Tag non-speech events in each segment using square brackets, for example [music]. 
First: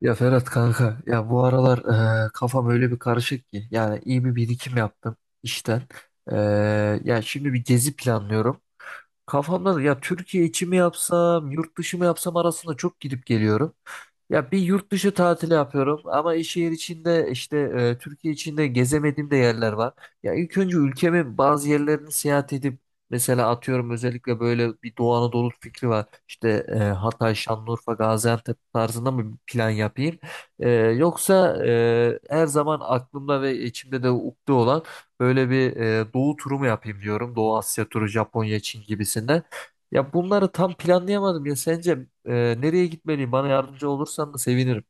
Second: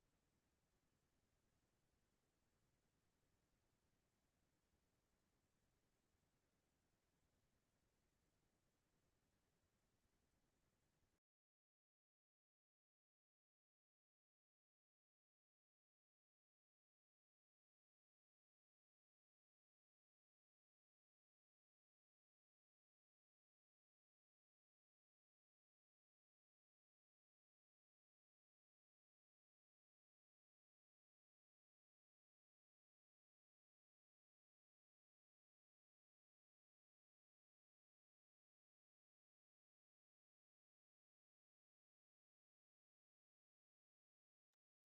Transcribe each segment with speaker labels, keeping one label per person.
Speaker 1: Ya Ferhat kanka ya bu aralar kafam öyle bir karışık ki yani iyi bir birikim yaptım işten. Ya şimdi bir gezi planlıyorum. Kafamda da ya Türkiye içi mi yapsam yurt dışı mı yapsam arasında çok gidip geliyorum. Ya bir yurt dışı tatili yapıyorum ama şehir içinde işte Türkiye içinde gezemediğim de yerler var. Ya ilk önce ülkemin bazı yerlerini seyahat edip mesela atıyorum özellikle böyle bir Doğu Anadolu fikri var. İşte Hatay, Şanlıurfa, Gaziantep tarzında mı bir plan yapayım? Yoksa her zaman aklımda ve içimde de ukde olan böyle bir Doğu turu mu yapayım diyorum. Doğu Asya turu, Japonya, Çin gibisinden. Ya bunları tam planlayamadım ya sence e, nereye gitmeliyim? Bana yardımcı olursan da sevinirim.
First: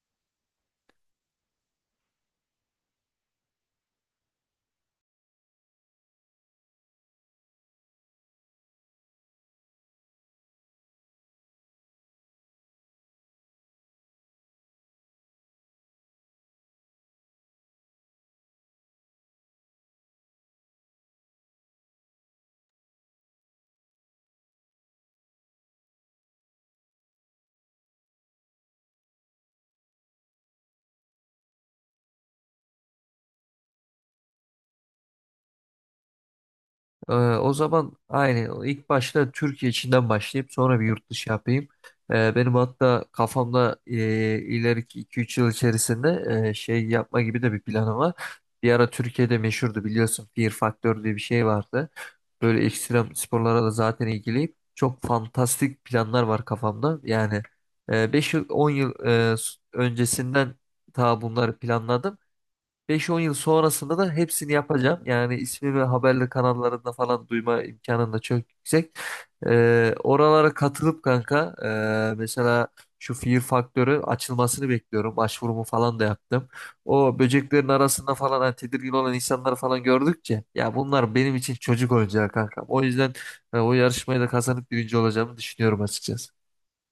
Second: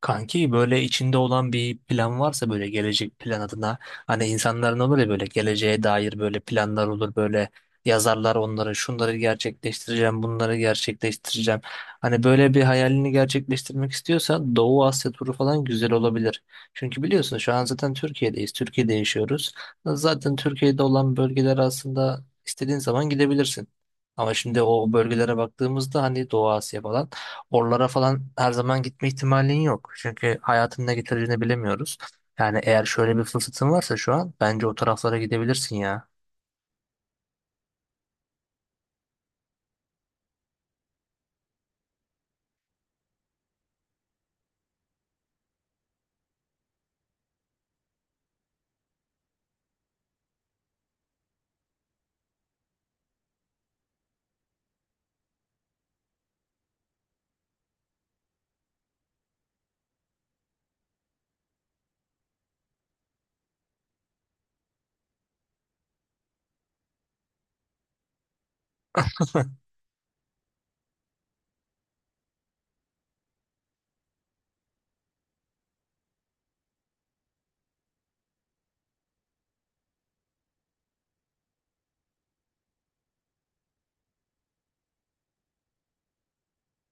Speaker 2: Kanki böyle içinde olan bir plan varsa böyle gelecek plan adına hani insanların olur ya böyle geleceğe dair böyle planlar olur böyle yazarlar onları şunları gerçekleştireceğim bunları gerçekleştireceğim. Hani böyle bir hayalini gerçekleştirmek istiyorsan Doğu Asya turu falan güzel olabilir. Çünkü biliyorsun şu an zaten Türkiye'deyiz, Türkiye'de yaşıyoruz. Zaten Türkiye'de olan bölgeler aslında istediğin zaman gidebilirsin. Ama şimdi o bölgelere baktığımızda hani Doğu Asya falan sporlara falan her zaman gitme ihtimalin yok. Çünkü hayatın ne getireceğini bilemiyoruz. Yani eğer şöyle bir fırsatın varsa şu an bence o taraflara gidebilirsin ya.
Speaker 1: O zaman aynı ilk başta Türkiye içinden başlayıp sonra bir yurt dışı yapayım. Benim hatta kafamda ileriki iki üç yıl içerisinde şey yapma gibi de bir planım var. Bir ara Türkiye'de meşhurdu biliyorsun Fear Factor diye bir şey vardı. Böyle ekstrem sporlara da zaten ilgiliyim. Çok fantastik planlar var kafamda. Yani 5 yıl 10 yıl e, öncesinden ta bunları planladım. Beş on yıl sonrasında da hepsini yapacağım. Yani ismimi haberli kanallarında falan duyma imkanım da çok yüksek. Oralara katılıp kanka mesela şu Fear Faktörü açılmasını bekliyorum. Başvurumu falan da yaptım. O böceklerin arasında falan hani tedirgin olan insanları falan gördükçe ya bunlar benim için çocuk oyuncağı kanka. O yüzden o yarışmayı da kazanıp birinci olacağımı düşünüyorum açıkçası.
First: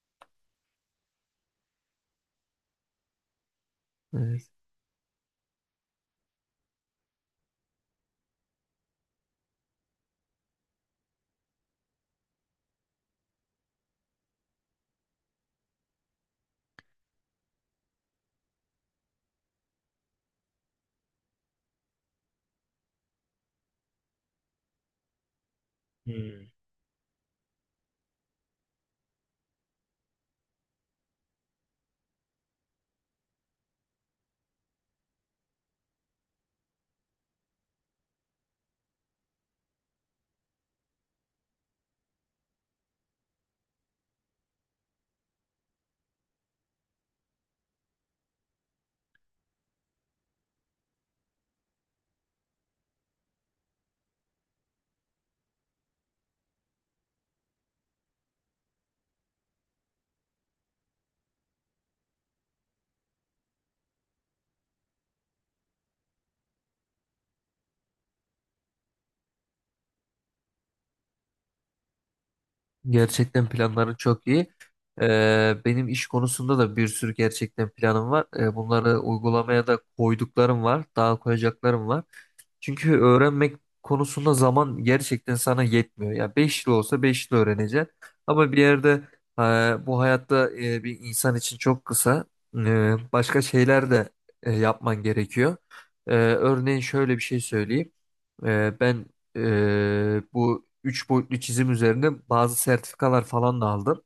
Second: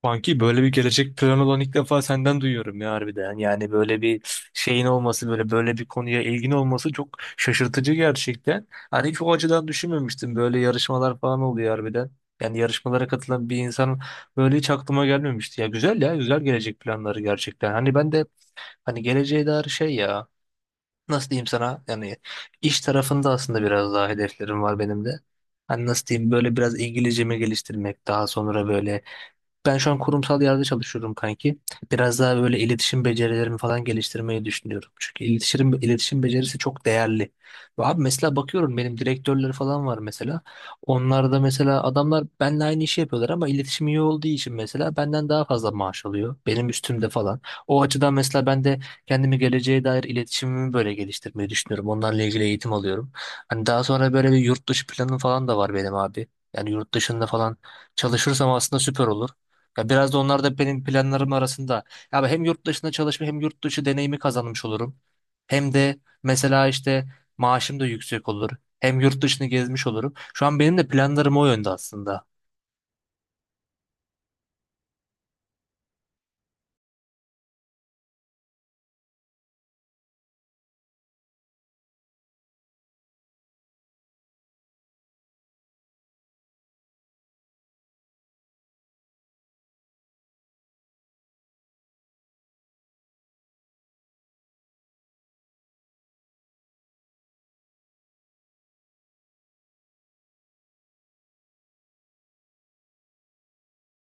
Speaker 2: Kanki böyle bir gelecek planı olan ilk defa senden duyuyorum ya harbiden. Yani böyle bir
Speaker 1: Evet.
Speaker 2: şeyin olması, böyle bir konuya ilgin olması çok şaşırtıcı gerçekten. Hani hiç o açıdan düşünmemiştim. Böyle yarışmalar falan oluyor harbiden. Yani yarışmalara katılan bir insan böyle hiç aklıma gelmemişti. Ya güzel ya, güzel gelecek planları gerçekten. Hani ben de hani geleceğe dair şey ya, nasıl diyeyim sana yani, iş tarafında aslında biraz daha hedeflerim var benim de. Hani nasıl diyeyim,
Speaker 1: Hmm.
Speaker 2: böyle biraz İngilizcemi geliştirmek, daha sonra böyle ben şu an kurumsal yerde çalışıyorum kanki. Biraz daha böyle iletişim becerilerimi falan geliştirmeyi düşünüyorum. Çünkü iletişim becerisi çok değerli. Ve abi mesela bakıyorum benim direktörler falan var mesela. Onlar da mesela adamlar benimle aynı işi yapıyorlar ama iletişim iyi olduğu için mesela benden daha fazla maaş alıyor. Benim üstümde falan. O açıdan mesela ben de kendimi geleceğe dair iletişimimi böyle geliştirmeyi düşünüyorum. Onlarla ilgili eğitim alıyorum. Hani daha sonra böyle bir yurt dışı planım falan da var benim abi. Yani yurt dışında falan çalışırsam aslında süper olur. Ya biraz da onlar da benim planlarım arasında. Ya hem yurt dışında çalışma hem yurt dışı deneyimi kazanmış olurum. Hem de mesela işte maaşım da yüksek olur. Hem yurt dışını gezmiş olurum. Şu an benim de planlarım o yönde aslında.
Speaker 1: Gerçekten planların çok iyi. Benim iş konusunda da bir sürü gerçekten planım var. Bunları uygulamaya da koyduklarım var. Daha koyacaklarım var. Çünkü öğrenmek konusunda zaman gerçekten sana yetmiyor. Ya 5 yıl olsa 5 yıl öğreneceksin. Ama bir yerde bu hayatta bir insan için çok kısa. Başka şeyler de yapman gerekiyor. Örneğin şöyle bir şey söyleyeyim. Ben bu üç boyutlu çizim üzerine bazı sertifikalar falan da aldım.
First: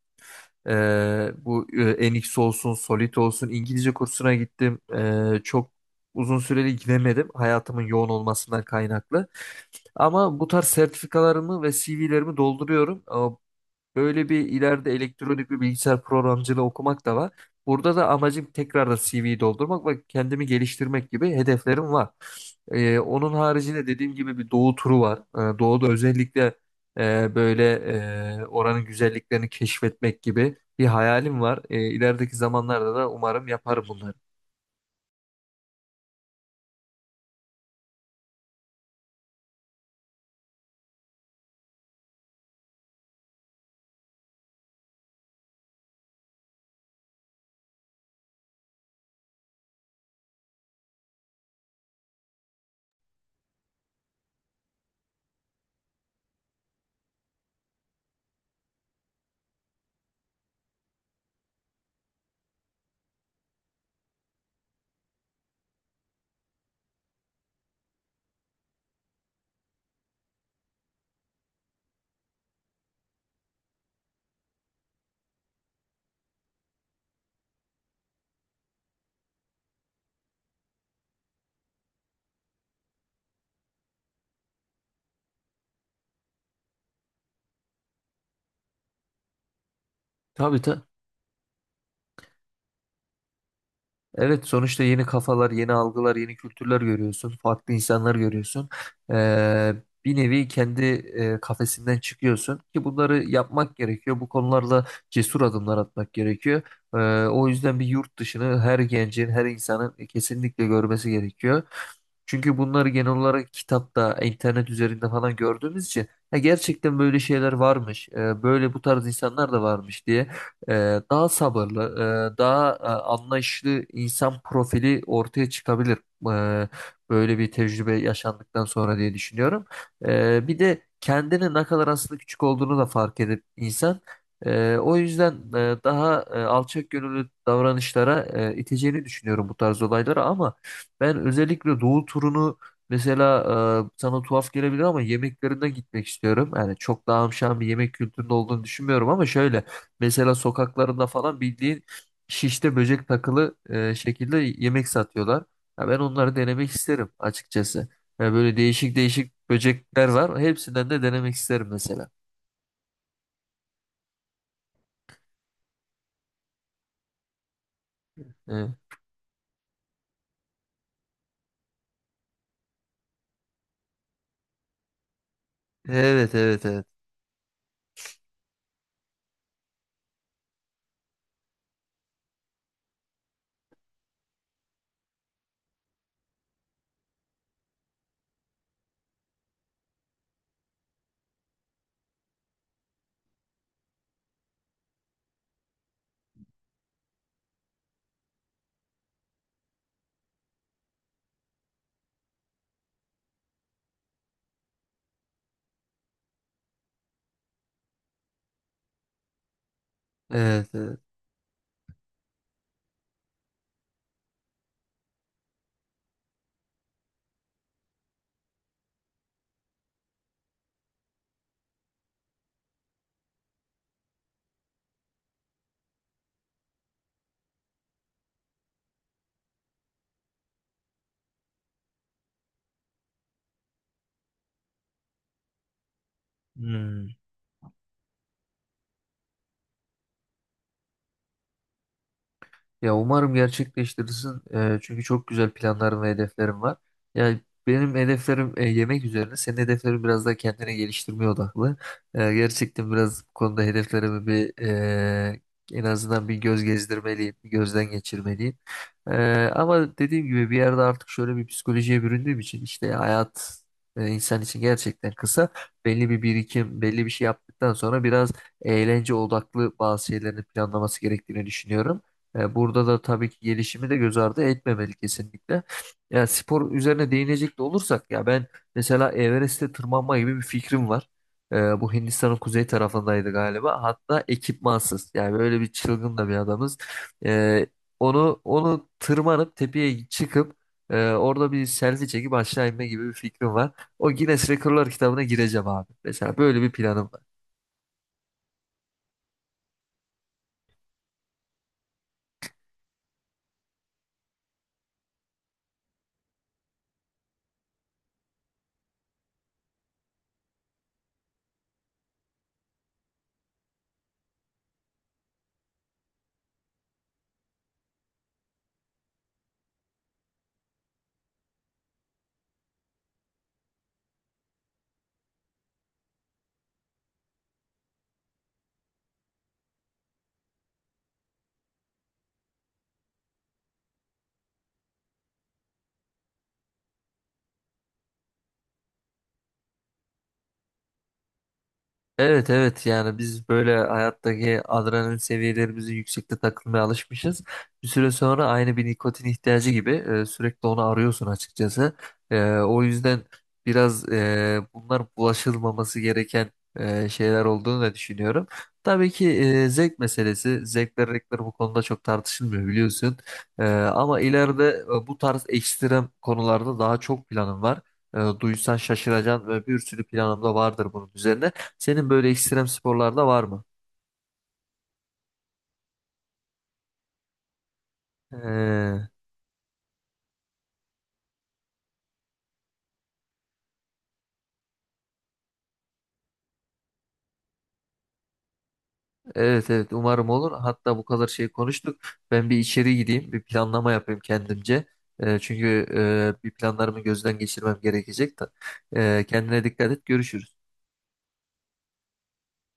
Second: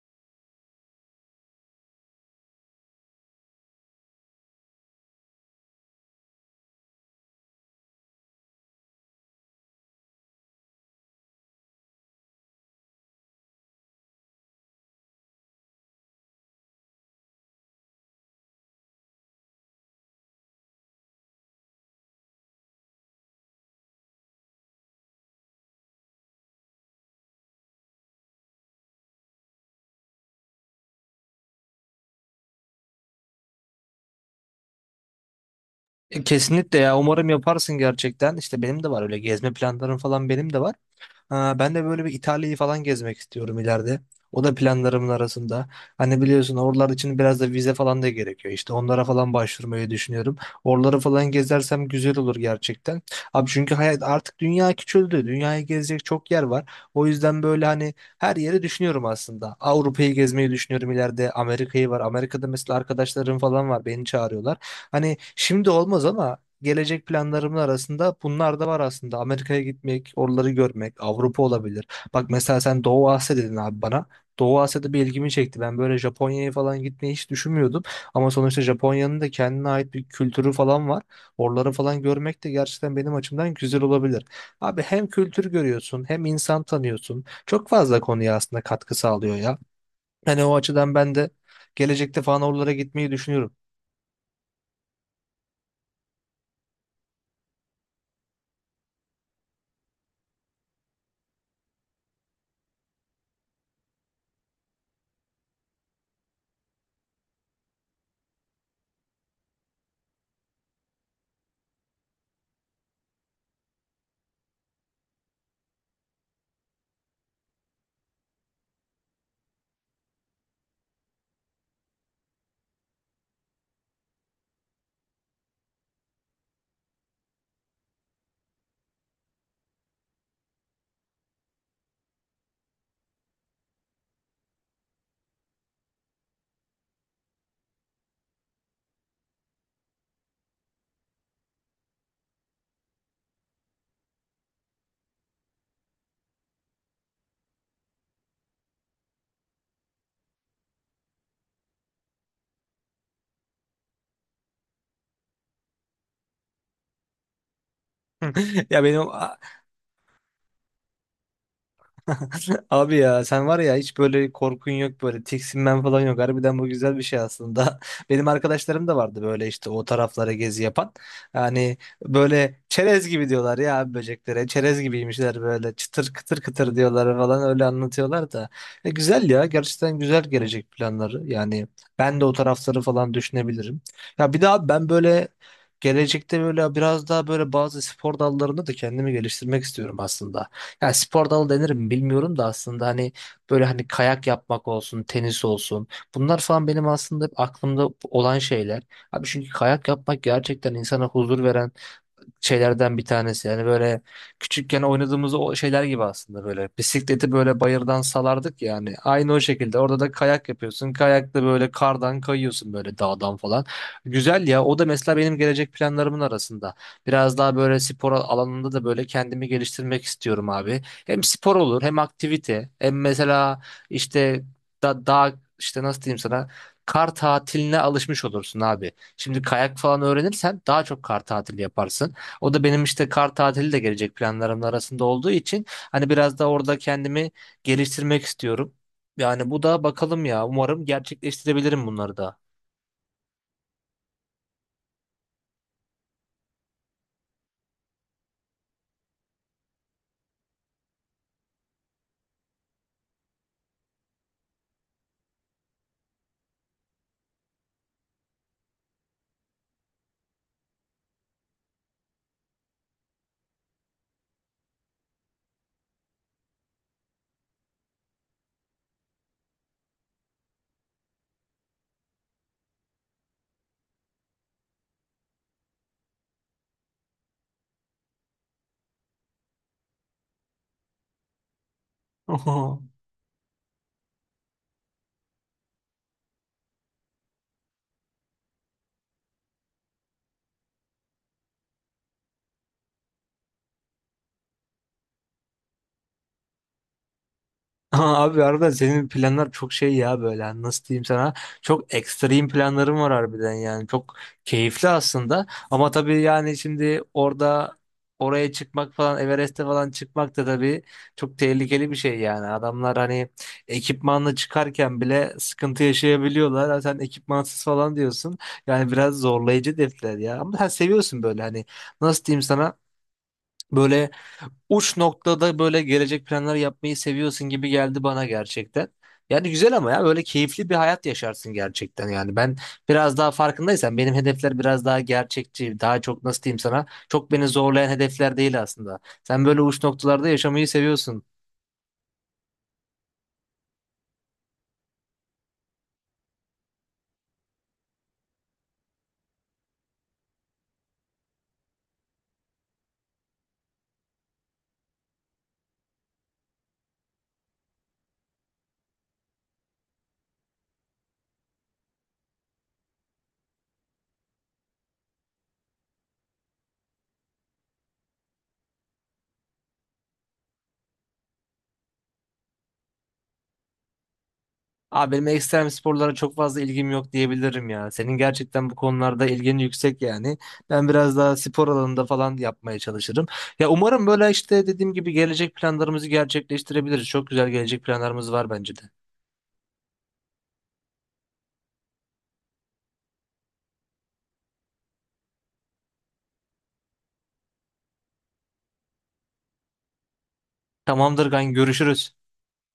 Speaker 1: Bu NX olsun, Solid olsun İngilizce kursuna gittim. Çok uzun süreli gidemedim hayatımın yoğun olmasından kaynaklı. Ama bu tarz sertifikalarımı ve CV'lerimi dolduruyorum. Böyle bir ileride elektronik bir bilgisayar programcılığı okumak da var. Burada da amacım tekrar da CV'yi doldurmak ve kendimi geliştirmek gibi hedeflerim var. Onun haricinde dediğim gibi bir doğu turu var. Doğuda özellikle böyle oranın güzelliklerini keşfetmek gibi bir hayalim var. İlerideki zamanlarda da umarım yaparım bunları.
Speaker 2: Kesinlikle ya, umarım yaparsın gerçekten. İşte benim de var öyle gezme planlarım, falan benim de var. Ha, ben de böyle bir İtalya'yı falan gezmek istiyorum ileride. O da planlarımın arasında. Hani biliyorsun oralar için biraz da vize falan da gerekiyor. İşte onlara falan başvurmayı düşünüyorum. Oraları falan gezersem güzel olur gerçekten. Abi çünkü hayat artık, dünya küçüldü. Dünyayı gezecek çok yer var. O yüzden böyle hani her yeri düşünüyorum aslında. Avrupa'yı gezmeyi düşünüyorum ileride. Amerika'yı var. Amerika'da mesela arkadaşlarım falan var. Beni çağırıyorlar. Hani şimdi olmaz ama gelecek planlarımın arasında bunlar da var aslında. Amerika'ya gitmek, oraları görmek, Avrupa olabilir. Bak mesela sen Doğu Asya dedin abi bana. Doğu Asya'da bir ilgimi çekti. Ben böyle Japonya'ya falan gitmeyi hiç düşünmüyordum. Ama sonuçta Japonya'nın da kendine ait bir kültürü falan var. Oraları falan görmek de gerçekten benim açımdan güzel olabilir. Abi hem kültür görüyorsun, hem insan tanıyorsun. Çok fazla konuya aslında katkı sağlıyor ya. Yani o
Speaker 1: Tabii, tabii.
Speaker 2: açıdan ben de gelecekte falan oralara gitmeyi düşünüyorum.
Speaker 1: Evet, sonuçta yeni kafalar, yeni algılar, yeni kültürler görüyorsun. Farklı insanlar görüyorsun. Ee, Bir nevi kendi kafesinden çıkıyorsun ki bunları yapmak gerekiyor. Bu konularda cesur adımlar atmak gerekiyor. Ee, O yüzden bir yurt dışını her gencin, her insanın kesinlikle görmesi gerekiyor. Çünkü bunları genel olarak kitapta, internet üzerinde falan gördüğümüz için "Ha, gerçekten böyle şeyler varmış, böyle bu tarz insanlar da varmış" diye daha sabırlı, daha anlayışlı insan profili ortaya çıkabilir. e, Böyle bir tecrübe yaşandıktan sonra diye düşünüyorum. Bir de kendini ne kadar aslında küçük olduğunu da fark edip insan o yüzden daha alçak gönüllü davranışlara iteceğini düşünüyorum bu tarz olaylara. Ama ben özellikle Doğu turunu, mesela, sana tuhaf gelebilir ama yemeklerine gitmek istiyorum. Yani çok daha amşan bir yemek kültüründe olduğunu düşünmüyorum, ama şöyle: mesela sokaklarında falan bildiğin şişte böcek takılı şekilde yemek satıyorlar. Ya ben onları denemek isterim açıkçası. Ya böyle
Speaker 2: [laughs] Ya
Speaker 1: değişik
Speaker 2: benim
Speaker 1: değişik böcekler var. Hepsinden de denemek isterim mesela.
Speaker 2: [laughs] abi ya sen var ya, hiç böyle korkun yok, böyle tiksinmen falan yok. Harbiden bu güzel bir şey aslında. [laughs] Benim arkadaşlarım da vardı böyle işte o taraflara gezi yapan. Yani böyle çerez gibi diyorlar ya abi böceklere. Çerez gibiymişler, böyle çıtır
Speaker 1: Evet, evet,
Speaker 2: kıtır
Speaker 1: evet.
Speaker 2: kıtır
Speaker 1: Evet,
Speaker 2: diyorlar falan, öyle anlatıyorlar da. Güzel ya, gerçekten güzel gelecek planları. Yani ben de o tarafları falan düşünebilirim. Ya bir daha ben böyle gelecekte böyle biraz daha böyle bazı spor dallarında da kendimi geliştirmek istiyorum aslında. Ya spor dalı denir mi bilmiyorum da aslında hani böyle hani kayak yapmak olsun, tenis olsun. Bunlar falan benim aslında hep aklımda olan şeyler. Abi çünkü kayak yapmak gerçekten insana huzur veren şeylerden bir tanesi. Yani böyle küçükken oynadığımız o şeyler gibi aslında böyle. Bisikleti böyle bayırdan salardık yani. Aynı o şekilde. Orada da kayak
Speaker 1: evet.
Speaker 2: yapıyorsun.
Speaker 1: Evet.
Speaker 2: Kayakta böyle kardan kayıyorsun, böyle dağdan falan. Güzel ya. O da mesela benim gelecek planlarımın arasında. Biraz daha böyle spor alanında da böyle kendimi geliştirmek istiyorum abi. Hem spor olur hem aktivite. Hem mesela işte dağ işte, nasıl diyeyim sana, kar tatiline alışmış olursun abi. Şimdi kayak falan öğrenirsen daha çok kar tatili yaparsın. O da benim işte, kar tatili de gelecek planlarım arasında olduğu için, hani biraz da orada
Speaker 1: Hmm.
Speaker 2: kendimi geliştirmek istiyorum. Yani bu da bakalım ya, umarım gerçekleştirebilirim bunları da.
Speaker 1: Ya umarım gerçekleştirirsin. Çünkü çok güzel planlarım ve hedeflerim var. Yani benim hedeflerim yemek üzerine. Senin hedeflerin biraz daha kendine geliştirmeye odaklı. Gerçekten biraz bu konuda hedeflerimi bir en azından bir göz gezdirmeliyim, bir gözden geçirmeliyim. Ama dediğim gibi bir yerde artık şöyle bir psikolojiye büründüğüm için işte hayat insan için gerçekten kısa. Belli bir birikim, belli bir şey yaptıktan sonra biraz eğlence odaklı bazı şeylerin planlaması gerektiğini düşünüyorum. Burada da tabii ki gelişimi de göz ardı etmemeli kesinlikle. Ya spor üzerine değinecek de olursak ya ben mesela Everest'e tırmanma gibi bir fikrim var. Bu Hindistan'ın kuzey
Speaker 2: [laughs]
Speaker 1: tarafındaydı galiba. Hatta ekipmansız. Yani böyle bir çılgın da bir adamız. E, onu tırmanıp tepeye çıkıp orada bir selfie çekip aşağı inme gibi bir fikrim var. O Guinness Rekorlar kitabına gireceğim abi. Mesela böyle bir planım var.
Speaker 2: Ama abi arada senin planlar çok şey ya, böyle nasıl diyeyim sana, çok ekstrem planlarım var harbiden, yani çok keyifli aslında ama tabii, yani şimdi orada oraya çıkmak falan, Everest'e falan çıkmak da tabii çok tehlikeli bir şey. Yani adamlar hani ekipmanla çıkarken bile sıkıntı yaşayabiliyorlar. Ha sen ekipmansız falan diyorsun, yani biraz zorlayıcı defter ya, ama sen seviyorsun böyle hani, nasıl diyeyim sana, böyle uç noktada böyle gelecek planlar yapmayı seviyorsun gibi geldi bana gerçekten. Yani güzel, ama ya böyle keyifli bir hayat yaşarsın gerçekten yani. Ben biraz daha, farkındaysan, benim hedefler biraz daha gerçekçi, daha çok, nasıl diyeyim sana, çok beni zorlayan hedefler değil aslında. Sen böyle uç noktalarda yaşamayı seviyorsun.
Speaker 1: Evet, evet, yani biz böyle hayattaki adrenalin seviyelerimizi yüksekte takılmaya alışmışız. Bir süre sonra aynı bir nikotin ihtiyacı gibi sürekli onu arıyorsun açıkçası. O yüzden biraz bunlar bulaşılmaması gereken şeyler olduğunu da düşünüyorum. Tabii ki zevk meselesi, zevkler renkler bu konuda çok tartışılmıyor biliyorsun. Ama ileride bu tarz ekstrem konularda daha çok planım var. Duysan şaşıracaksın ve bir sürü planım da vardır bunun üzerine. Senin böyle ekstrem sporlarda var mı?
Speaker 2: Abi benim ekstrem sporlara çok fazla ilgim yok diyebilirim ya. Senin gerçekten bu
Speaker 1: Ee,
Speaker 2: konularda ilgin yüksek yani. Ben biraz daha spor alanında falan yapmaya çalışırım. Ya umarım böyle işte, dediğim gibi, gelecek planlarımızı gerçekleştirebiliriz. Çok güzel gelecek planlarımız var bence de.
Speaker 1: evet, evet, umarım olur. Hatta bu kadar şey konuştuk. Ben bir içeri gideyim, bir planlama yapayım kendimce. Çünkü bir planlarımı gözden geçirmem gerekecek de. Kendine dikkat et. Görüşürüz.
Speaker 2: Tamamdır kanka, görüşürüz.